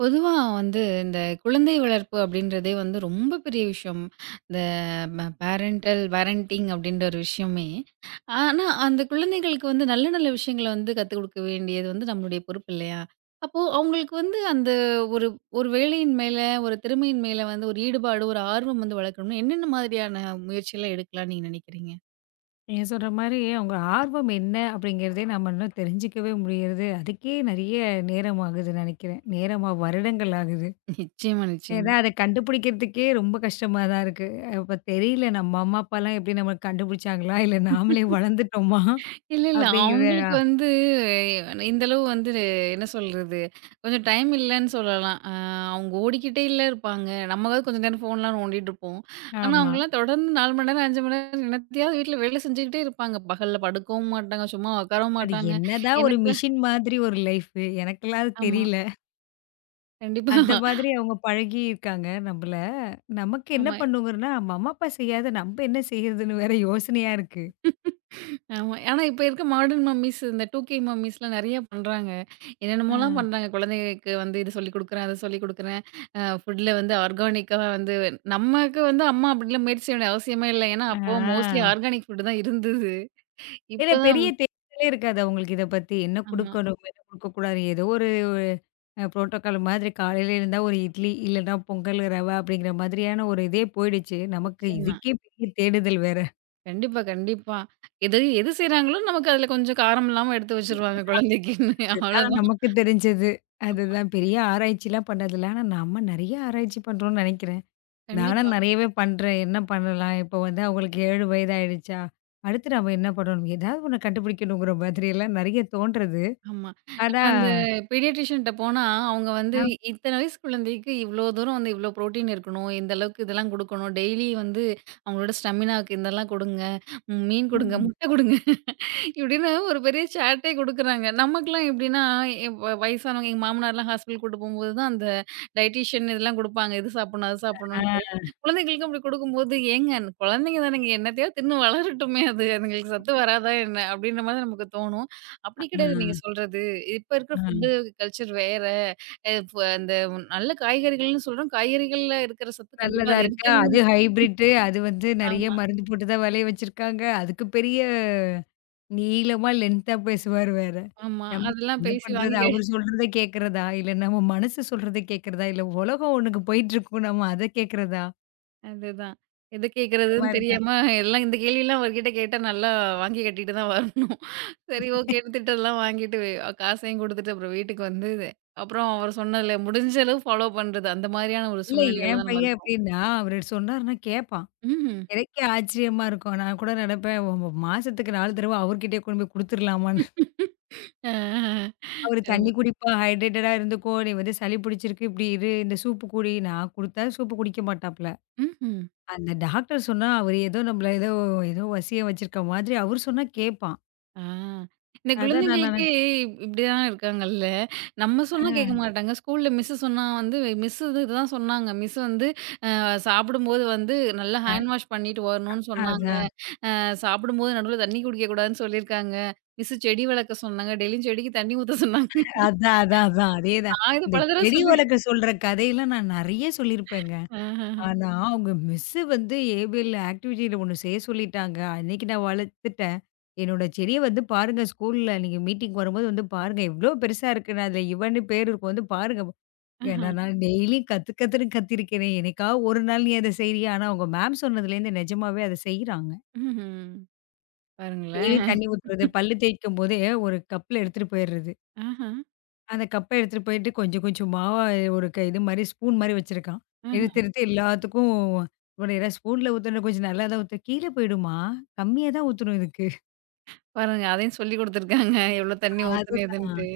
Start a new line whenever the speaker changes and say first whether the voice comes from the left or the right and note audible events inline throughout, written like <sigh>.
right: பொதுவா வந்து இந்த குழந்தை வளர்ப்பு அப்படின்றதே வந்து ரொம்ப பெரிய விஷயம். இந்த பேரண்டல் பேரண்டிங் அப்படின்ற ஒரு விஷயமே. ஆனா, அந்த குழந்தைகளுக்கு வந்து நல்ல நல்ல விஷயங்கள வந்து கத்துக் கொடுக்க வேண்டியது வந்து நம்மளுடைய பொறுப்பு இல்லையா? அப்போ அவங்களுக்கு வந்து அந்த ஒரு ஒரு வேலையின் மேல, ஒரு திறமையின் மேல வந்து ஒரு ஈடுபாடு, ஒரு ஆர்வம் வந்து வளர்க்கணும்னா, என்னென்ன மாதிரியான முயற்சிலாம் எடுக்கலாம்னு நீங்க நினைக்கிறீங்க?
left: நீங்க சொல்ற மாரி, அவங்க ஆர்வம் என்ன அப்படிங்கிறதே நம்ம இன்னும் தெரிஞ்சுக்கவே முடியறது, அதுக்கே நெறைய நேரம் ஆகுது நெனைக்கிறேன். நேரமா வருடங்கள் ஆகுது.
right: நிச்சயமா,
left: ஏன்னா
right: நிச்சயமா.
left: அத கண்டுபிடிக்கிறதுக்கே ரொம்ப கஷ்டமா தான் இருக்கு. இப்ப தெரியல நம்ம அம்மா, அப்பாலாம் எப்படி நம்மள கண்டுபிடிச்சாங்களா? இல்ல நாமளே வளர்ந்துட்டோமா?
right: இல்ல, இல்ல.
left: அப்படிங்கிற
right: அவங்களுக்கு வந்து இந்த அளவு வந்து என்ன சொல்றது? கொஞ்சம் டைம் இல்லன்னு சொல்லலாம். அவங்க ஓடிக்கிட்டே இல்ல இருப்பாங்க. நம்மளாவது கொஞ்ச நேரம் ஃபோன்லாம் நோண்டிட்டு இருப்போம். ஆனா,
left: ஆமா.
right: அவங்கலாம் தொடர்ந்து 4 மணி நேரம், 5 மணி நேரம் என்னத்தையாவது வீட்ல வேலை செஞ்சுக்கிட்டே இருப்பாங்க. பகல்ல படுக்கவும் மாட்டாங்க, சும்மா உட்காரவும்
left: அது
right: மாட்டாங்க.
left: என்னதான் ஒரு
right: என்னத்த
left: மிஷின் மாதிரி ஒரு லைஃபு, எனக்கெல்லாம் அது
right: ஆமா.
left: தெரியல.
right: கண்டிப்பா.
left: அந்த மாதிரி அவங்க பழகியிருக்காங்க நம்மள. நமக்கு என்ன
right: ஆமா.
left: பண்ணுங்கன்னா, நம்ம அம்மா, அப்பா செய்யாத நம்ம என்ன செய்யறதுன்னு வேற யோசனையா இருக்கு.
right: ஆமா. ஆனா, இப்ப இருக்க மாடர்ன் மம்மீஸ் இந்த 2கே மம்மீஸ்லாம் நெறைய பண்றாங்க.
left: ஆ.
right: என்னென்னமோலாம் பண்றாங்க. குழந்தைகளுக்கு வந்து இது சொல்லிக் குடுக்குறேன், அத சொல்லிக் குடுக்குறேன். ஃபுட்ல வந்து ஆர்கானிக்கா வந்து நமக்கு வந்து அம்மா அப்படிலாம் முயற்சி செய்ய வேண்டிய அவசியமே இல்ல. ஏன்னா,
left: ஆ.
right: அப்போ மோஸ்ட்லி ஆர்கானிக் ஃபுட் தான் இருந்தது.
left: இல்ல
right: இப்பதான்
left: பெரிய தேடலே இருக்காதா உங்களுக்கு இத பத்தி? என்ன
right: ஆமா.
left: குடுக்கணும்? என்ன குடுக்கக்கூடாது? ஏதோ ஒரு புரோட்டோகால் மாதிரி காலையில எழுந்தா ஒரு இட்லி, இல்லன்னா பொங்கல், ரவா அப்படிங்கிற மாதிரியான ஒரு இதே போயிடுச்சு. நமக்கு
right: நிச்சயமா.
left: இதுக்கே பெரிய தேடுதல் வேற.
right: கண்டிப்பா, கண்டிப்பா. எது எது செய்றாங்களோ நமக்கு அதுல கொஞ்சம் காரம் இல்லாம எடுத்து வச்சுருவாங்க குழந்தைக்குன்னு.
left: அதுதான்
right: அவ்வளோதான்.
left: நமக்கு தெரிஞ்சது.
right: ஆமா.
left: அதுதான் பெரிய ஆராய்ச்சிலாம் பண்ணதில்ல. ஆனா நம்ம நெறைய ஆராய்ச்சி பண்றோம்னு நெனைக்கிறேன். நானும்
right: கண்டிப்பா.
left: நெறையவே பண்றேன். என்ன பண்ணலாம்? இப்போ வந்து அவங்களுக்கு 7 வயது ஆயிடுச்சா? அடுத்து நம்ம என்ன பண்ணணும்? ஏதாவது ஒண்ணு கண்டுபிடிக்கணுங்கிற மாதிரியெல்லாம் நெறைய தோன்றது.
right: ஆமா. நம்ம
left: ஆனா
right: அந்த பீடியாட்ரிஷியன்ட்ட போனா, அவங்க வந்து
left: ஆ.
right: இத்தன வயசு குழந்தைக்கு இவ்ளோ தூரம் வந்து இவ்ளோ புரோட்டீன் இருக்கணும். இந்த அளவுக்கு இதெல்லாம் குடுக்கணும். டெய்லி வந்து அவங்களோட ஸ்டெமினாக்கு இதெல்லாம் குடுங்க. ம் மீன் குடுங்க,
left: ம்.
right: முட்டை குடுங்க இப்படின்னு ஒரு பெரிய சேட்டே குடுக்குறாங்க. நமக்கெல்லாம் எப்படின்னா, எப் வயசானவங்க எங்க மாமனார்லாம் ஹாஸ்பிட்டல் கூட்டு போம்போது தான் அந்த டயட்டீஷியன் இதெல்லாம் குடுப்பாங்க. இது சாப்பிடணும், அது சாப்பிடணும்ன்ட்டு.
left: ஆ.
right: குழந்தைகளுக்கு அப்படி குடுக்கும்போது, "ஏங்க அந்த குழந்தைங்க தானேங்க என்னத்தையோ தின்னு வளரட்டுமே அது. அதுங்களுக்கு சத்து வராதா என்ன?" அப்படின்ற மாரி நமக்கு தோணும்.
left: ஆ,
right: அப்படி கிடையாது நீங்க சொல்றது. இப்ப இருக்கிற
left: ஆ.
right: ஃபுட்டு கல்ச்சர் வேற. இப்ப அந்த நல்ல காய்கறிகள்னு சொல்றோம். காய்கறிகள்ல இருக்கிற சத்து கண்டிப்பா
left: நல்லதா
right: அதுல
left: இருக்கா?
right: இருக்குன்னு
left: அது ஹைபிரிட்டு. அது வந்து நெறைய
right: ஆமா,
left: மருந்து போட்டு தான் வெளைய வச்சிருக்காங்க. அதுக்கு பெரிய நீளமா லென்த்தா பேசுவாரு வேற.
right: ஆமா.
left: நமக்கு
right: அதெல்லாம்
left: என்ன
right: பேசி
left: பண்றது?
right: வாங்கி
left: அவரு சொல்றத கேட்கிறதா? இல்ல நம்ம மனசு சொல்றத கேட்கிறதா? இல்ல உலகம் ஒண்ணுக்கு போயிட்டுருக்கும். நம்ம அத கேட்கிறதா?
right: அதுதான். எத
left: அந்த
right: கேட்கிறதுன்னு
left: மாரி தான்.
right: தெரியாம எல்லாம் இந்த கேள்விலாம் அவர்கிட்ட கேட்டா நல்லா வாங்கி கட்டிட்டு தான் வரணும். சரி ஓகேன்னு திட்டதெல்லாம் வாங்கிட்டு காசையும் குடுத்துட்டு அப்புறம் வீட்டுக்கு வந்து அப்புறம் அவர் சொன்னதுல முடிஞ்ச அளவு ஃபாலோ பண்றது. அந்த மாதிரியான ஒரு
left: இல்ல
right: சூழ்நிலைகள்ல
left: என்
right: தான் நம்ம
left: பையன்
right: இருக்கோம்.
left: எப்படின்னா, அவரு சொன்னாருன்னா கேட்பான்.
right: ம்ஹ்ம்.
left: எனக்கே ஆச்சரியமா இருக்கும். நான் கூட நெனப்பேன், ஒ மாசத்துக்கு 4 தடவ அவர்கிட்டயே கொண்டு போய் குடுத்துர்லாமான்னு.
right: ஆஹஹ.
left: அவரு தண்ணி
right: அருமை.
left: குடிப்பா, ஹைட்ரேட்டடா இருந்துக்கோ, நீ வந்து சளி பிடிச்சிருக்கு, இப்படி இரு, இந்த சூப்பு குடி. நான் குடுத்தா சூப்பு குடிக்க மாட்டாப்ல.
right: ம்ஹ்ம்.
left: அந்த டாக்டர் சொன்னா, அவரு ஏதோ நம்மள ஏதோ ஏதோ வசியம் வச்சிருக்க மாதிரி அவரு சொன்னா கேட்பான்.
right: ஆ. இந்த
left: அதான் நான்
right: குழந்தைகளுக்கே இப்படிதான் இருக்காங்கல்ல. நம்ம சொன்னா கேட்க
left: நினைப்பேன்.
right: மாட்டாங்க. ஸ்கூல்ல மிஸ் சொன்னா வந்து மிஸ் இதுதான் சொன்னாங்க. மிஸ் வந்து சாப்பிடும்போது வந்து நல்லா
left: அ
right: ஹேண்ட் வாஷ் பண்ணிட்டு வரணும்னு சொன்னாங்க.
left: அதான்,
right: சாப்பிடும்போது நடுவுல தண்ணி குடிக்கக்கூடாதுன்னு சொல்லியிருக்காங்க. மிஸ் செடி வளர்க்க சொன்னாங்க. டெய்லியும் செடிக்கு தண்ணி ஊத்த சொன்னாங்க.
left: அதான். அதேதான்.
right: நான் இத
left: இந்த
right: பல தடவ
left: செடி
right: சொல்லி
left: வளர்க்க சொல்ற கதையெல்லாம் நான் நெறைய சொல்லியிருப்பேங்க.
right: ஆஹா,
left: ஆனா, அவங்க மிஸ்ஸு வந்து ஏபிஎல் ஆக்டிவிட்டில ஒண்ணு செய்ய சொல்லிட்டாங்க. அன்னைக்கு நான் வளர்த்துட்டேன். என்னோட செடிய வந்து பாருங்க, ஸ்கூல்ல நீங்க மீட்டிங் வரும்போது வந்து பாருங்க. எவ்ளோ பெருசா இருக்குன்னு அதுல இவன்னு பேர் இருக்கும். வந்து பாருங்க.
right: ஆஹா,
left: ஏன்னா நான் டெய்லியும் கத்து கத்துன்னு கத்திருக்கிறேன். என்னைக்காவது ஒரு நாள் நீ அத செய்றியா? ஆனா அவங்க மேம் சொன்னதுலேருந்து நிஜமாவே அத செய்றாங்க.
right: ம்ஹ்ம்.
left: டெய்லியும்
right: பாருங்களேன்.
left: தண்ணி ஊத்துறது, பல்லு தேய்க்கும்போதே ஒரு கப்ல எடுத்துட்டு போயிறது.
right: ஆஹா,
left: அந்த கப்ப எடுத்துட்டு போயிட்டு கொஞ்சம் கொஞ்சமா ஒரு க இது மாரி ஸ்பூன் மாரி வச்சிருக்கான்.
right: ஆஹா.
left: எடுத்து எடுத்து எல்லாத்துக்கும் ஒரேரா ஸ்பூன்ல ஊத்தணும், கொஞ்சம் நல்லா தான் ஊத்து. "கீழ போயிடுமா, கம்மியா தான் ஊத்தணும் இதுக்கு."
right: பாருங்க அதையும் சொல்லிக் குடுத்துருக்காங்க. எவ்ளோ தண்ணி ஊத்தணும்
left: அதுதான்.
right: எதுன்ட்டு.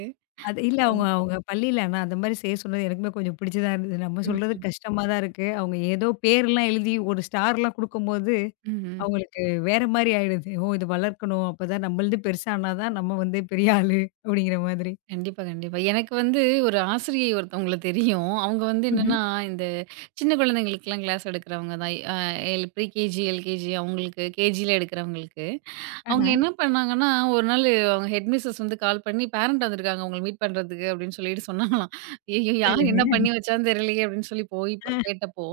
left: அது இல்ல, அவங்க அவங்க பள்ளியில ஆனா அந்த மாரி செய்ய சொன்னது எனக்குமே கொஞ்சம் பிடிச்சுதான் இருந்தது. நம்ம சொல்றது
right: ம்,
left: கஷ்டமா தான் இருக்கு. அவங்க ஏதோ பேர்லாம் எழுதி ஒரு ஸ்டார்லாம் குடுக்கும்போது,
right: ம்ஹ்ம்.
left: அவங்களுக்கு வேற மாரி ஆயிடுது. ஓ! இது வளர்க்கணும். அப்பதான் நம்மளது பெருசானா தான் நம்ம வந்து பெரிய ஆளு அப்படிங்கிற மாதிரி.
right: கண்டிப்பா, கண்டிப்பா. எனக்கு வந்து ஒரு ஆசிரியை ஒருத்தவங்கள தெரியும். அவங்க வந்து
left: ம்ஹ்ம்.
right: என்னன்னா, இந்த சின்ன குழந்தைங்களுக்குலாம் கிளாஸ் எடுக்கிறவங்க தான். எல் ப்ரீ கேஜி, எல்கேஜி அவங்களுக்கு கேஜில எடுக்கிறவங்களுக்கு.
left: ஆஹ.
right: அவங்க என்ன பண்ணாங்கன்னா, ஒரு நாள் அவங்க ஹெட் மிஸ்ஸஸ் வந்து கால் பண்ணி, பேரண்ட் வந்திருக்காங்க உங்கள மீட் பண்றதுக்கு அப்படின்னு சொல்லிட்டு சொன்னாங்களாம். ஐயய்யோ! யார் என்ன
left: சரிங்க.
right: பண்ணி வச்சான்னு தெரியலையே அப்படின்னு சொல்லி போய்
left: ஆ.
right: கேட்டப்போ,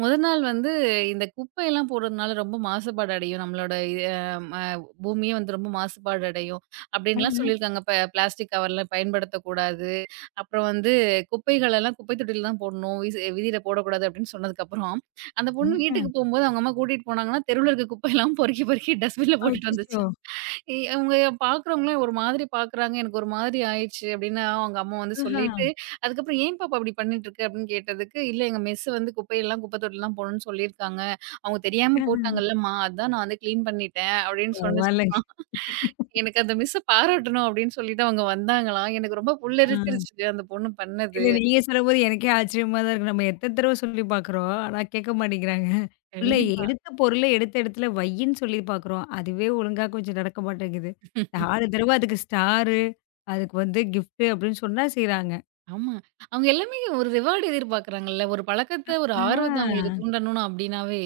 right: முத நாள் வந்து இந்த குப்பையெல்லாம் போடுறதுனால ரொம்ப மாசுபாடு அடையும். நம்மளோட இது ம பூமியே வந்து ரொம்ப மாசுபாடு அடையும். அப்படின்லாம் சொல்லியிருக்காங்க. பிளாஸ்டிக் கவர்லாம் பயன்படுத்தக்கூடாது. அப்புறம் வந்து குப்பைகள் எல்லாம் குப்பை தொட்டியில தான் போடணும். வீச வீதியில போடக்கூடாது அப்படின்னு சொன்னதுக்கப்புறம், அந்த பொண்ணு
left: ஆஹ.
right: வீட்டுக்கு போம்போது அவங்க அம்மா கூட்டிட்டு போனாங்கன்னா, தெருவுல இருக்க குப்பையெல்லாம் பொறுக்கி பொறுக்கி டஸ்ட்பின்ல போட்டுட்டு
left: அச்சச்சோ!
right: வந்துச்சு. ஏ அவங்க பார்க்குறவங்கலாம் ஒரு மாதிரி பார்க்குறாங்க. எனக்கு ஒரு மாதிரி ஆயிருச்சு அப்டின்னா, அவங்க அம்மா வந்து
left: ஆஹா,
right: சொல்லிட்டு, அதுக்கப்புறம் "ஏன் பாப்பா இப்டி பண்ணிட்டுருக்க?" அப்டின்னு கேட்டதுக்கு, "இல்ல எங்க மிஸ் வந்து குப்பையெல்லாம் குப்பை தொட்டில தான் போடணும்னு சொல்லியிருக்காங்க. அவங்க தெரியாம
left: ஆஹா.
right: போட்டாங்கல்லம்மா, அதான் நான் வந்து கிளீன் பண்ணிட்டேன்" அப்டின்னு
left: பரவாயில்லங்க.
right: சொன்னுச்சுமா. எனக்கு அந்த மிஸ்ஸ பாராட்டணும் அப்டின்னு சொல்லிட்டு அவங்க வந்தாங்களாம். எனக்கு ரொம்ப
left: ஆ.
right: புல்லரிச்சிருச்சு அந்த பொண்ணு பண்ணது.
left: இல்ல நீங்க சொல்லும்போது எனக்கே ஆச்சரியமா தான் இருக்கு. நம்ம எத்தன தடவ சொல்லி பார்க்குறோம். ஆனா கேட்க மாட்டேங்கிறாங்க. இல்ல
right: கண்டிப்பா.
left: எடுத்த பொருள எடுத்த இடத்துல வையின்னு சொல்லி பார்க்குறோம். அதுவே ஒழுங்கா கொஞ்சம் நடக்க மாட்டேங்குது. 4 தடவ அதுக்கு ஸ்டாரு, அதுக்கு வந்து கிஃப்ட் அப்படின்னு சொன்னா செய்றாங்க.
right: ஆமா. அவங்க எல்லாமே ஒரு ரிவார்ட் எதிர்பார்க்குறாங்கல்ல. ஒரு பழக்கத்த, ஒரு
left: ஆ.
right: ஆர்வத்த அவங்களுக்கு தூண்டணும் அப்டின்னாவே,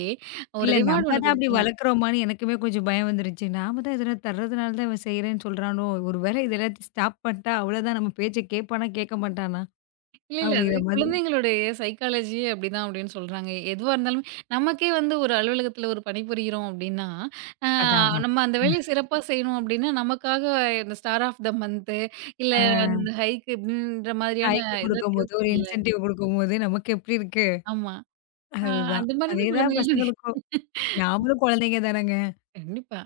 right: ஒரு
left: இல்ல நம்ம
right: ரிவார்ட் ஒண்ணு
left: தான் அப்படி
right: குடுத்துரணும்.
left: வளர்க்குறோமான்னு எனக்குமே கொஞ்சம் பயம் வந்துருச்சு. நாம தான் எதனா தர்றதுனால தான் இவன் செய்றேன்னு சொல்றானோ! ஒரு வேளை இத எல்லாத்தையும் ஸ்டாப் பண்ணிட்டா அவ்வளோதான், நம்ம பேச்ச கேட்பானா, கேட்க மாட்டானா?
right: இல்ல, இல்ல. அது
left: அப்படிங்கிற மாதிரி.
right: குழந்தைங்களுடைய சைக்காலஜியே அப்படிதான் அப்படின்னு சொல்றாங்க. எதுவா இருந்தாலுமே நமக்கே வந்து ஒரு அலுவலகத்தில ஒரு பணிபுரியிறோம் அப்படின்னா, அ
left: அதான் அதான்.
right: நம்ம அந்த வேலைய சிறப்பா செய்யணும் அப்படின்னா, நமக்காக இந்த ஸ்டார் ஆஃப் த மந்த்து இல்ல அந்த ஹைக் இப்படின்ற மாதிரியான
left: ஹைக்கு
right: இதெல்லாம்
left: குடுக்கும்போது, ஒரு
right: தேவைப்படுதுல்ல.
left: இன்சென்டிவ் குடுக்கும்போது நமக்கு எப்படி இருக்கு?
right: ஆமா. அ
left: அதுதான்.
right: அந்த மாரி தான்
left: அதேதான்
right: குழந்தைகளுக்கு
left: பசங்களுக்கும். நாமளும் குழந்தைங்க தானங்க.
right: கண்டிப்பா.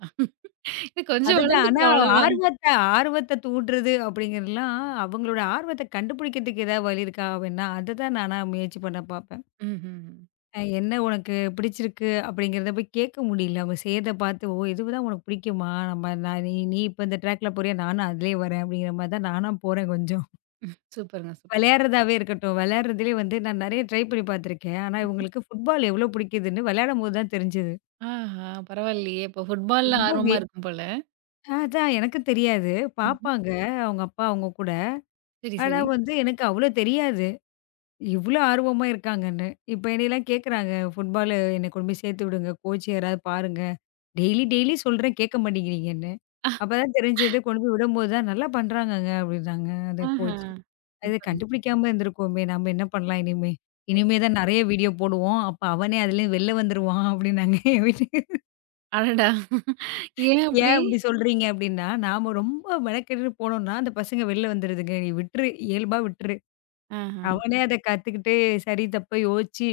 right: இது கொஞ்சம்
left: அதுதான். ஆனா
right: வளர்ந்துட்டோம் அவ்வளோதான்.
left: ஆர்வத்த ஆர்வத்த தூண்டுறது அப்படிங்கிறதுலாம், அவங்களோட ஆர்வத்த கண்டுபிடிக்கிறதுக்கு ஏதாவது வழி இருக்கா அப்படின்னா, அததான் நானா முயற்சி பண்ண பார்ப்பேன்.
right: ம்ஹ்ம்.
left: "என்ன உனக்கு பிடிச்சிருக்கு?" அப்படிங்கிறத போய் கேட்க முடியல. அவங்க செய்யறத பார்த்து, "ஓ! இதுதான் உனக்கு பிடிக்குமா? நம்ம நான் நீ நீ இப்ப இந்த ட்ராக்ல போறியா? நானும் அதிலயே வரேன்." அப்படிங்கிற மாரி தான் நானா போறேன் கொஞ்சம்.
right: சூப்பருங்க, சூப்பர்.
left: விளையாடுறதாவே இருக்கட்டும். விளையாடுறதுலயே வந்து நான் நெறைய ட்ரை பண்ணி பார்த்துருக்கேன். ஆனா இவங்களுக்கு ஃபுட்பால் எவ்ளோ பிடிக்குதுன்னு விளையாடும்போது தான் தெரிஞ்சது.
right: ஆஹா! பரவாயில்லையே! அப்போ ஃபுட்பால்ல
left: ரொம்பவே.
right: ஆர்வமா இருக்கும் போல.
left: அதான் எனக்கும் தெரியாது.
right: ம்ஹ்ம்.
left: பார்ப்பாங்க அவங்க அப்பா, அவங்க கூட.
right: சரி,
left: ஆனா
right: சரி.
left: வந்து எனக்கு அவ்ளோ தெரியாது, இவ்ளோ ஆர்வமா இருக்காங்கன்னு. இப்ப என்னையெல்லாம் கேட்குறாங்க, "ஃபுட்பாலு என்னை கொண்டு போய் சேர்த்து விடுங்க. கோச் யாராவது பாருங்க. டெய்லி டெய்லி சொல்றேன் கேட்க மாட்டேங்கிறீங்கன்னு." அப்பதான் தெரிஞ்சது, கொண்டு போய் விடும்போது தான், "நல்லா பண்றாங்கங்க" அப்படின்னாங்க அந்த
right: ஆஹா!
left: கோச். அது
right: சூப்பருங்க.
left: கண்டுபிடிக்காம இருந்திருக்கோமே! நம்ம என்ன பண்ணலாம் இனிமே? இனிமே தான் நெறைய வீடியோ போடுவோம். அப்ப அவனே அதுலேருந்து வெளில வந்துருவான் அப்டின்னாங்க என் வீட்டுக்கு.
right: அடடா! ஏன்
left: ஏன்
right: அப்படி?
left: அப்டி சொல்றீங்க அப்டின்னா, நாம ரொம்ப மெனக்கெட்டு போனோம்னா, அந்த பசங்க வெளில வந்துருதுங்க. நீ விட்டுரு, இயல்பா விட்டுரு.
right: ஆஹா.
left: அவனே அத கத்துக்கிட்டு சரி, தப்ப யோசிச்சு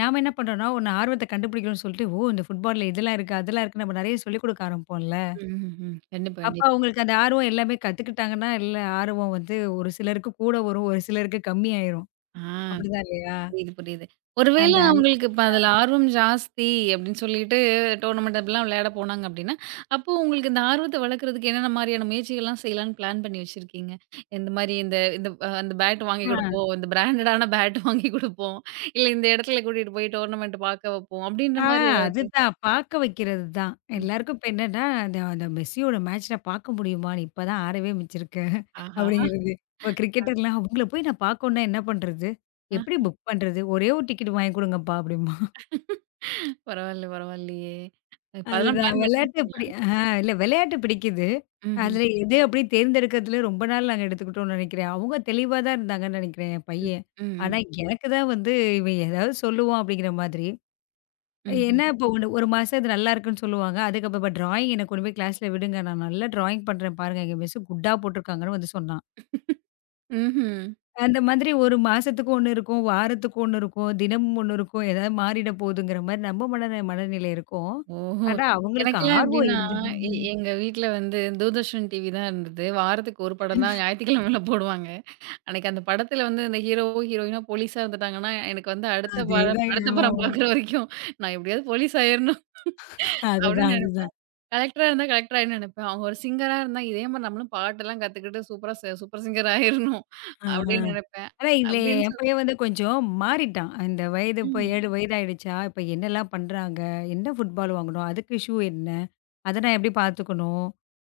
left: நாம என்ன பண்றோம்னா, ஒண்ணு ஆர்வத்த கண்டுபிடிக்கணும்னு சொல்லிட்டு, ஓ! இந்த ஃபுட்பால்ல இதெல்லாம் இருக்கு, அதெல்லாம் இருக்கு. நம்ம நெறைய சொல்லிக் குடுக்க ஆரம்பிப்போம்ல.
right: ம்ஹ்ஹ்ம். கண்டிப்பா,
left: அப்ப
right: கண்டிப்பா.
left: அவங்களுக்கு அந்த ஆர்வம் எல்லாமே கத்துக்கிட்டாங்கன்னா, இல்ல ஆர்வம் வந்து ஒரு சிலருக்கு கூட வரும், ஒரு சிலருக்கு கம்மியாயிரும்.
right: ஆ
left: அப்டிதான் இல்லையா?
right: புரியுது, புரியுது. ஒருவேள
left: அந்த
right: ம்.
left: அல்
right: அவங்களுக்கு இப்ப அதுல ஆர்வம் ஜாஸ்தி அப்படின்னு சொல்லிட்டு டோர்னமெண்ட் அப்படிலாம் விளையாட போனாங்க அப்படின்னா, அப்போ உங்களுக்கு இந்த ஆர்வத்த வளர்க்கறதுக்கு என்னென்ன மாரியான முயற்சிகள்லாம் செய்யலான்னு பிளான் பண்ணி வச்சிருக்கீங்க? இந்த மாரி இந்த இந்த அந்த பேட் வாங்கி
left: அ.
right: குடுப்போம், இந்த பிராண்டடான பேட் <laughs> வாங்கி குடுப்போம், இல்ல இந்த இடத்துல கூட்டிட்டு போய் டோர்னமெண்ட் பார்க்க வைப்போம் அப்படின்ற
left: ஆ,
right: மாரி ஏதாவது?
left: அதுதான். பார்க்க வைக்கிறது தான்.
right: ம்.
left: எல்லாருக்கும் இப்ப என்னன்னா, அந்த அந்த மெஸ்ஸியோட மேட்ச் நான் பார்க்க முடியுமா? நீ இப்ப தான் ஆறவே மிச்சிருக்க.
right: ஆஹா!
left: அப்படிங்கிறது. இப்ப கிரிக்கெட்டர்லாம் அவங்கள போய் நான் பார்க்கணும்னா என்ன பண்றது? எப்படி புக் பண்றது? ஒரே ஒரு டிக்கெட் வாங்கி குடுங்கப்பா அப்படிம்பான்.
right: பரவால்ல, பரவால்லையே! இப்ப அதெல்லாம்
left: அதுதான்
right: பிளான்
left: விளையாட்டு
right: பண்ணியிருக்கீங்களா?
left: இப்படி. இல்ல விளையாட்டு பிடிக்குது.
right: ம்ஹ்ம்.
left: அதுல எது அப்படி தேர்ந்தெடுக்கிறதுல ரொம்ப நாள் நாங்க எடுத்துக்கிட்டோம்னு நெனைக்கிறேன். அவங்க தெளிவா தான் இருந்தாங்கன்னு நெனைக்கிறேன் என்
right: ம்.
left: பையன். ஆனா
right: ம்.
left: எனக்கு தான் வந்து இவன் ஏதாவது சொல்லுவான் அப்படிங்கிற மாதிரி.
right: ம்ஹ்ம்.
left: ஏன்னா, இப்போ ஒண்ணு 1 மாசம் இது நல்லா இருக்குன்னு சொல்லுவாங்க. அதுக்கப்புறமா "ட்ராயிங் என்ன கொண்டு போய் கிளாஸ்ல விடுங்க. நான் நல்லா ட்ராயிங் பண்றேன் பாருங்க. எங்க மிஸ் குட்டா போட்டுருக்காங்கன்னு" வந்து சொன்னான்.
right: ம்ஹ்ம்.
left: அந்த மாதிரி 1 மாசத்துக்கு 1 இருக்கும், வாரத்துக்கு 1 இருக்கும், தினமும் 1 இருக்கும். ஏதாவது மாறிட போகுதுங்கிற மாரி நம்ம மனநிலை இருக்கும்.
right: ஓஹோ!
left: ஆனா, அவங்களுக்கு
right: எனக்கெல்லாம்
left: ஆர்வம்
right: எப்படின்னா,
left: இல்ல.
right: எங்க வீட்ல வந்து தூர்தர்ஷன் டிவி தான் இருந்தது. வாரத்துக்கு ஒரு படம் தான் ஞாயிற்றுக்கிழமையில போடுவாங்க. அன்னைக்கு அந்த படத்தில வந்து அந்த ஹீரோவோ, ஹீரோயினோ போலீஸா இருந்துட்டாங்கன்னா, எனக்கு வந்து அடுத்த படம்
left: அதேதாங்க.
right: அடுத்த படம்
left: ஆமாமா.
right: பார்க்குற வரைக்கும் நான் எப்படியாவது போலீஸ் ஆயிரணும்
left: அதுதான்,
right: அப்படின்னு
left: அதுதான்.
right: நெனைப்பேன். கலெக்டரா இருந்தா கலெக்டர் ஆயிடணும்னு நெனைப்பேன். அவங்க ஒரு சிங்கரா இருந்தா இதே மாரி நம்மளும் பாட்டெல்லாம் கத்துக்கிட்டு சூப்பரா சூப்பர் சிங்கர் ஆயிரணும்
left: ஆ, ஆ.
right: அப்படின்னு நெனைப்பேன்.
left: ஆனா, இதுல
right: அப்படின்னு
left: என்
right: சொல்
left: பையன் வந்து கொஞ்சம் மாறிட்டான். இந்த வயது இப்போ
right: ம்ஹ்ம்.
left: 7 வயது ஆயிடுச்சா, இப்போ என்னலாம் பண்றாங்க? என்ன ஃபுட்பால் வாங்கணும்? அதுக்கு ஷூ என்ன? அத நான் எப்படி பார்த்துக்கணும்?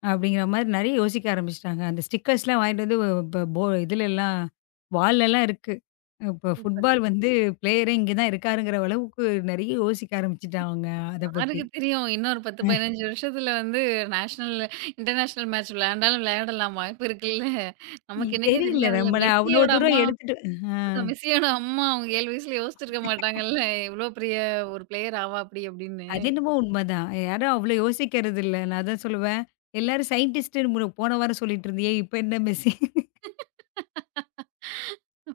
left: அப்படிங்கிற மாரி நெறைய யோசிக்க ஆரம்பிச்சுட்டாங்க. அந்த ஸ்டிக்கர்ஸ்லாம் வாங்கிட்டு வந்து இப்ப போ இதுலலாம் வால்லலாம் இருக்கு. இப்ப
right: சூப்பர்.
left: ஃபுட்பால் வந்து பிளேயரே இங்க தான் இருக்காருங்கிற அளவுக்கு நெறைய யோசிக்க ஆரம்பிச்சுட்டாங்க அத பத்தி.
right: யாருக்கு தெரியும் இன்னொரு 10,
left: <laughs>
right: 15 வருஷத்துல வந்து நேஷனல், இன்டர்நேஷனல் மேட்ச் விளையாண்டாலும் விளையாடலாம் வாய்ப்பு இருக்குல்ல. நமக்கு என்னைக்கே
left: தெரியல
right: தெரியாதுல்ல.
left: நம்மள அவ்வளோ
right: மெஸ்ஸியோட
left: தூரம்
right: அம்மா
left: எடுத்துட்டு. ஆ
right: அதான் மெஸ்ஸியோட அம்மா அவங்க 7 வயசுல யோசிச்சிருக்க மாட்டாங்கல்ல. இவ்ளோ பெரிய ஒரு பிளேயர் ஆவா அப்படி அப்படின்னு.
left: அது என்னமோ உண்மதான். யாரும் அவ்வளோ யோசிக்கிறது இல்ல. நான் அதான் சொல்லுவேன். எல்லாரும் சயின்டிஸ்ட்ன்னு போன வாரம் சொல்லிட்டு இருந்தியே, இப்ப என்ன மெஸ்ஸி?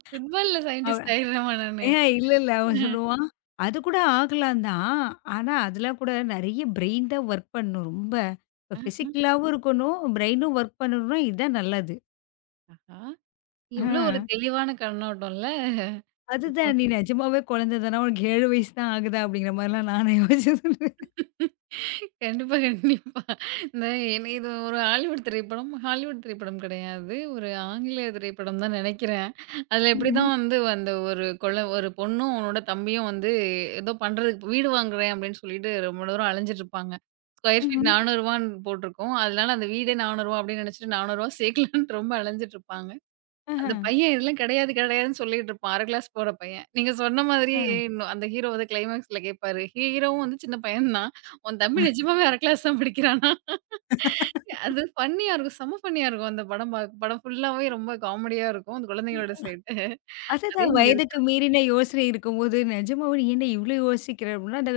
right: ஃபுட்பால்ல சயின்டிஸ்ட் ஆயிடுறேமா நானு.
left: ஏங்க இல்ல. அவன் சொல்லுவான், அது கூட ஆகலாம் தான். ஆனா, அதெல்லாம் கூட நெறைய பிரெயின் தான் ஒர்க் பண்ணும் ரொம்ப. இப்ப
right: ஆஹா,
left: பிசிக்கலாவும் இருக்கணும், பிரெயினும் ஒர்க் பண்ணணும்னா இதான் நல்லது.
right: ஆஹா.
left: ஆ
right: எவ்ளோ ஒரு தெளிவான கண்ணோட்டம்ல. இப்போ
left: அதுதான், நீ நிஜமாவே குழந்தை தானா? உனக்கு 7 வயசு தான் ஆகுதா? அப்படிங்கிற மாரிலாம் நானே யோசிச்சதுண்டு.
right: கண்டிப்பா, கண்டிப்பா. இந்த எனக்கு இது ஒரு ஹாலிவுட் திரைப்படம். ஹாலிவுட் திரைப்படம் கிடையாது. ஒரு ஆங்கில திரைப்படம் தான் நினைக்கிறேன். அதுல
left: ம்ஹ்ம்.
right: எப்படிதான் வந்து அந்த ஒரு கொள்ள ஒரு பொண்ணும் அவனோட தம்பியும் வந்து ஏதோ பண்றதுக்கு வீடு வாங்குறேன் அப்படின்னு சொல்லிட்டு ரொம்ப தூரம் அலைஞ்சிட்டு இருப்பாங்க. ஸ்கொயர் ஃபீட் ம்.
left: ம்ஹ்ம்.
right: 400 ரூவான்னு போட்டிருக்கும். அதனால அந்த வீடே 400 ரூவா அப்படின்னு நினைச்சுட்டு 400 ரூவா சேர்க்கலான்ட்டு ரொம்ப அலைஞ்சிட்டு இருப்பாங்க.
left: ஆஹா.
right: அந்த பையன் இதெல்லாம் கிடையாது கிடையாதுன்னு சொல்லிட்டு இருப்பான். 1/2 கிளாஸ் போற பையன். நீங்க சொன்ன மாதிரி
left: ஆ.
right: இன்னும் அந்த ஹீரோ வந்து கிளைமாக்ஸ்ல கேட்பாரு. ஹீரோவும் வந்து சின்ன பையன் தான். உன் தம்பி நிஜமாவே 1/2 கிளாஸ் தான் படிக்கிறானா? அது ஃபன்னியா இருக்கும். செம ஃபன்னியா இருக்கும். அந்த படம் படம் ஃபுல்லாவே ரொம்ப காமெடியா இருக்கும். அந்த குழந்தைங்களோட சேட்ட. அதே
left: அதுதான்
right: மாதிரி
left: வயதுக்கு மீறின யோசனை இருக்கும்போது, நிஜமாவே நீ என்ன இவ்ளோ யோசிக்கிற? அப்படின்னா, அந்த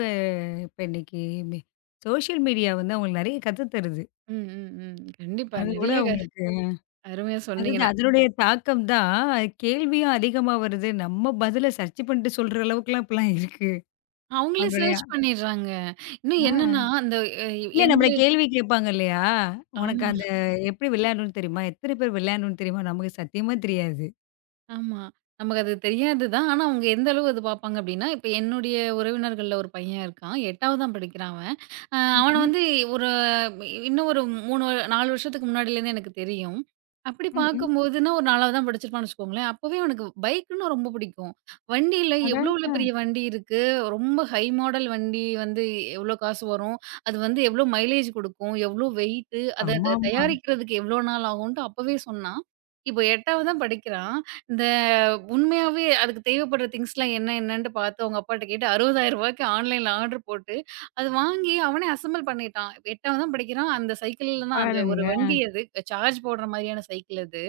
left: இப்ப இன்னைக்கு மே சோசியல் மீடியா வந்து அவங்களுக்கு நெறைய கத்து தருது.
right: ம், ம், ம். கண்டிப்பா.
left: அது கூட
right: நெறைய
left: அவங்களுக்கு
right: அருமையா சொன்னீங்க.
left: அதுதான். அதனுடைய தாக்கம் தான் கேள்வியும் அதிகமா வருது. நம்ம பதில சர்ச் பண்ணிட்டு சொல்ற அளவுக்குலாம் இப்பலாம் இருக்கு.
right: அவங்களே
left: அப்படியா?
right: சர்ச் பண்ணிடுறாங்க. இன்னும் என்னன்னா,
left: ஆ.
right: அந்த எ
left: இல்ல
right: எங்க
left: நம்மள கேள்வி கேட்பாங்க இல்லையா? உனக்கு
right: ஆமா.
left: அந்த எப்படி விளையாடணும்னு தெரியுமா? எத்தன பேர் விளையாடணும்னு தெரியுமா? நமக்கு சத்தியமா தெரியாது.
right: ஆமா. நமக்கு அது தெரியாது தான். ஆனா, அவங்க எந்த அளவு அது பார்ப்பாங்க அப்டின்னா, இப்ப என்னுடைய உறவினர்கள்ல ஒரு பையன் இருக்கான். 8வது தான் படிக்கிறான் அவன். அவன
left: ம்ஹ்ம்.
right: வந்து ஒரு இன்னும் ஒரு 3 4 வருஷத்துக்கு முன்னாடிலேருந்து எனக்கு தெரியும். அப்படி
left: ம்ஹ்ம்.
right: பார்க்கும்போதுன்னா, ஒரு 4வது தான் படிச்சிருப்பான்னு வச்சுக்கோங்களேன். அப்பவே அவனுக்கு பைக்குன்னா ரொம்ப பிடிக்கும். வண்டியில
left: அட!
right: எவ்ளோ இவ்ளோ
left: ஆ.
right: பெரிய வண்டி இருக்கு. ரொம்ப ஹை மாடல் வண்டி வந்து எவ்ளோ காசு வரும். அது வந்து எவ்ளோ மைலேஜ் குடுக்கும். எவ்ளோ வெயிட்டு. அத
left: ஆமாமா.
right: தயாரிக்கிறதுக்கு எவ்ளோ நாள் ஆகும்ன்ட்டு அப்பவே சொன்னான். இப்போ 8வது தான் படிக்கிறான். இந்த உண்மையாவே அதுக்கு தேவைப்படுற திங்ஸ்லாம் என்ன என்னன்ட்டு பார்த்து அவங்க அப்பாட்ட கேட்டு ரூ. 60,000க்கு ஆன்லைன்ல ஆர்டர் போட்டு, அது வாங்கி அவனே அசெம்பிள் பண்ணிட்டான். 8வது தான் படிக்கிறான். அந்த சைக்கிள்ல தான் அந்த ஒரு வண்டி
left: பாருங்களேன்.
right: அது. சார்ஜ் போடுற மாதிரியான சைக்கிள் அது.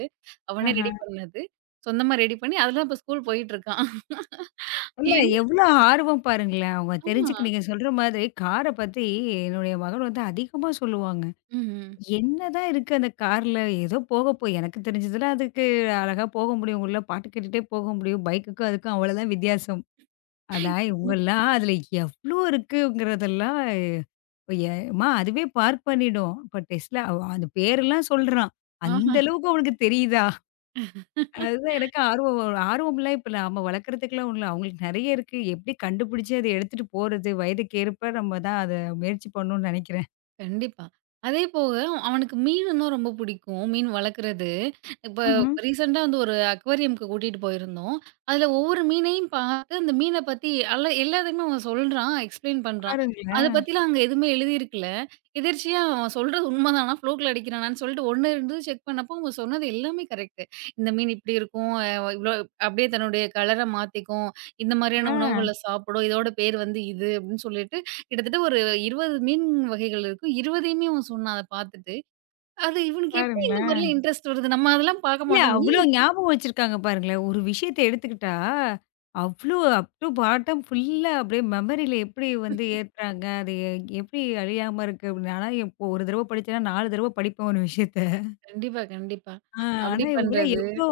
right: அவனே
left: ஆஹா.
right: ரெடி பண்ணது. சொந்தமா ரெடி பண்ணி அதுல தான் இப்ப ஸ்கூல் போயிட்டு இருக்கான்.
left: இல்ல
right: என்
left: எவ்ளோ ஆர்வம் பாருங்களேன். அவங்க
right: ஆமா.
left: தெரிஞ்சுக்க நீங்க சொல்ற மாதிரி கார பத்தி என்னுடைய மகள் வந்து அதிகமா சொல்லுவாங்க.
right: ம்ஹ்ம்.
left: என்னதான் இருக்கு அந்த கார்ல? ஏதோ போக போ எனக்கு தெரிஞ்சதுல அதுக்கு அழகா போக முடியும். உள்ள பாட்டு கேட்டுட்டே போக முடியும். பைக்குக்கும் அதுக்கும் அவ்வளோதான் வித்தியாசம். ஆனா
right: கண்டிப்பா.
left: இவங்கலாம் அதில எவ்ளோ இருக்குங்கிறதெல்லாம் எ "அம்மா அதுவே பார்க் பண்ணிடும்." இப்போ டெஸ்லா அவ அந்த பேரெல்லாம் சொல்றான்.
right: ஆஹ.
left: அந்த அளவுக்கு அவனுக்கு தெரியுதா? அதுதான் எனக்கு ஆர்வம் வரும். ஆர்வம்லாம் இப்ப நாம வளர்க்குறதுக்குலாம் ஒண்ணும் இல்ல. அவங்களுக்கு நெறைய இருக்கு. எப்படி கண்டுபிடிச்சு அத எடுத்துட்டு போறது? வயதுக்கு ஏற்ப நம்ம தான் அத முயற்சி பண்ணணும்னு நெனைக்கிறேன்.
right: கண்டிப்பா. அதே போக அவனுக்கு மீனுன்னா ரொம்ப புடிக்கும். மீன் வளர்க்குறது. இப்ப
left: ம்ஹ்ம்.
right: ரீசென்ட்டா வந்து ஒரு அக்வாரியம்க்கு கூட்டிட்டு போயிருந்தோம். அதுல ஒவ்வொரு மீனையும் பார்த்து, அந்த மீன பத்தி அல்ல எல்லாத்தையுமே அவன் சொல்றான், எக்ஸ்ப்ளைன் பண்றான். அத
left: பாருங்களேன்!
right: பத்திலாம் அங்க எதுவுமே எழுதியிருக்கல. எதிர்ச்சியா அவன் சொல்றது உண்மதானா, ஃப்ளோக்ல அடிக்கிறானான்னு சொல்லிட்டு 1, 2 செக் பண்ணப்போ அவங்க சொன்னது எல்லாமே கரெக்ட்டு. இந்த மீன் இப்படி இருக்கும். இவ்ளோ அப்படியே தன்னுடைய கலர மாத்திக்கும். இந்த
left: ஆ
right: மாதிரியான உணவுகள சாப்பிடும். இதோட பேர் வந்து இது அப்படின்னு சொல்லிட்டு கிட்டத்தட்ட ஒரு 20 மீன் வகைகள் இருக்கும். 20யுமே அவன் சொன்னான் அத பார்த்துட்டு. அது இவனுக்கு எப்படி இந்த
left: பாருங்களேன்!
right: மாரிலாம் இன்ட்ரெஸ்ட் வருது? நம்ம அதெல்லாம் பார்க்க
left: இல்ல
right: மாட்டோம்.
left: அவ்ளோ
right: மீன்
left: ஞாபகம் வச்சிருக்காங்க பாருங்களேன். ஒரு விஷயத்த எடுத்துக்கிட்டா, அவ்ளோ அப் டூ பாட்டம் ஃபுல்லா அப்படியே மெமரியில எப்படி வந்து ஏத்துறாங்க, அது எ எப்படி அழியாம இருக்கு அப்படின்னு. ஆனா இப்போ ஒரு தடவ படிச்சேன்னா 4 தடவ படிப்பேன் ஒரு விஷயத்த.
right: கண்டிப்பா, கண்டிப்பா.
left: ஆ. ஆனா
right: அப்படி
left: இவங்கலாம்
right: பண்றது.
left: எவ்ளோ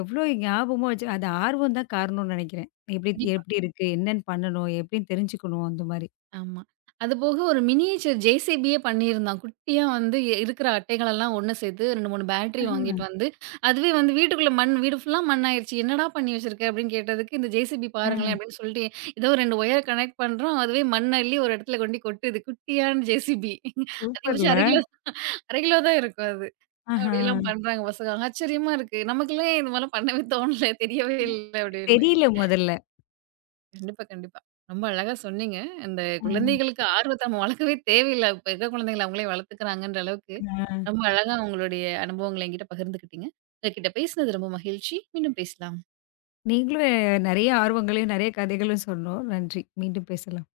left: எவ்ளோ ஞாபகமா வச்சு அது ஆர்வம் தான் காரணம்னு நெனைக்கிறேன். எப்படி
right: கண்டிப்பா.
left: எப்படி இருக்கு, என்னன்னு பண்ணணும், எப்படின்னு தெரிஞ்சுக்கணும் அந்த மாரி.
right: ஆமா. அதுபோக ஒரு மினியேச்சர் ஜேசிபியே பண்ணியிருந்தான். குட்டியா வந்து இருக்கிற அட்டைகளெல்லாம் ஒண்ணு சேர்த்து 2, 3 பேட்டரி வாங்கிட்டு
left: ம்ஹ்ம்.
right: வந்து, அதுவே வந்து வீட்டுக்குள்ள மண் வீடு ஃபுல்லா மண்ணாயிருச்சு. "என்னடா பண்ணி வச்சிருக்க?" அப்படின்னு கேட்டதுக்கு, "இந்த ஜேசிபி
left: ஆ.
right: பாருங்களேன்" அப்படின்னு சொல்லிட்டு, ஏதோ 2 ஒயர் கனெக்ட் பண்றோம். அதுவே மண் அள்ளி ஒரு இடத்துல கொண்டி கொட்டுது. குட்டியான ஜேசிபி. அதிகபட்சம்
left: சூப்பர்ல.
right: 1/2 கிலோ 1/2 கிலோ தான் இருக்கும் அது.
left: ஆஹா.
right: அப்படிலாம் பண்றாங்க பசங்க. ஆச்சரியமா இருக்கு. நமக்கெல்லாம் இது மாரிலாம் பண்ணவே தோணல. தெரியவே இல்ல அப்படின்னு.
left: தெரியல முதல்ல.
right: கண்டிப்பா, கண்டிப்பா. ரொம்ப அழகா சொன்னீங்க. அந்த
left: ம்.
right: குழந்தைகளுக்கு ஆர்வத்த நம்ம வளர்க்கவே தேவையில்ல. இப்ப இருக்க குழந்தைகள அவங்களே வளர்த்துக்கிறாங்கன்ற அளவுக்கு,
left: ஆ.
right: ரொம்ப அழகா உங்களுடைய அனுபவங்கள என்கிட்ட பகிர்ந்துக்கிட்டீங்க. உங்ககிட்ட பேசினது ரொம்ப மகிழ்ச்சி. மீண்டும் பேசலாம்.
left: நீங்களும் நெறைய ஆர்வங்களையும், நெறைய கதைகளும் சொன்னோம். நன்றி. மீண்டும் பேசலாம்.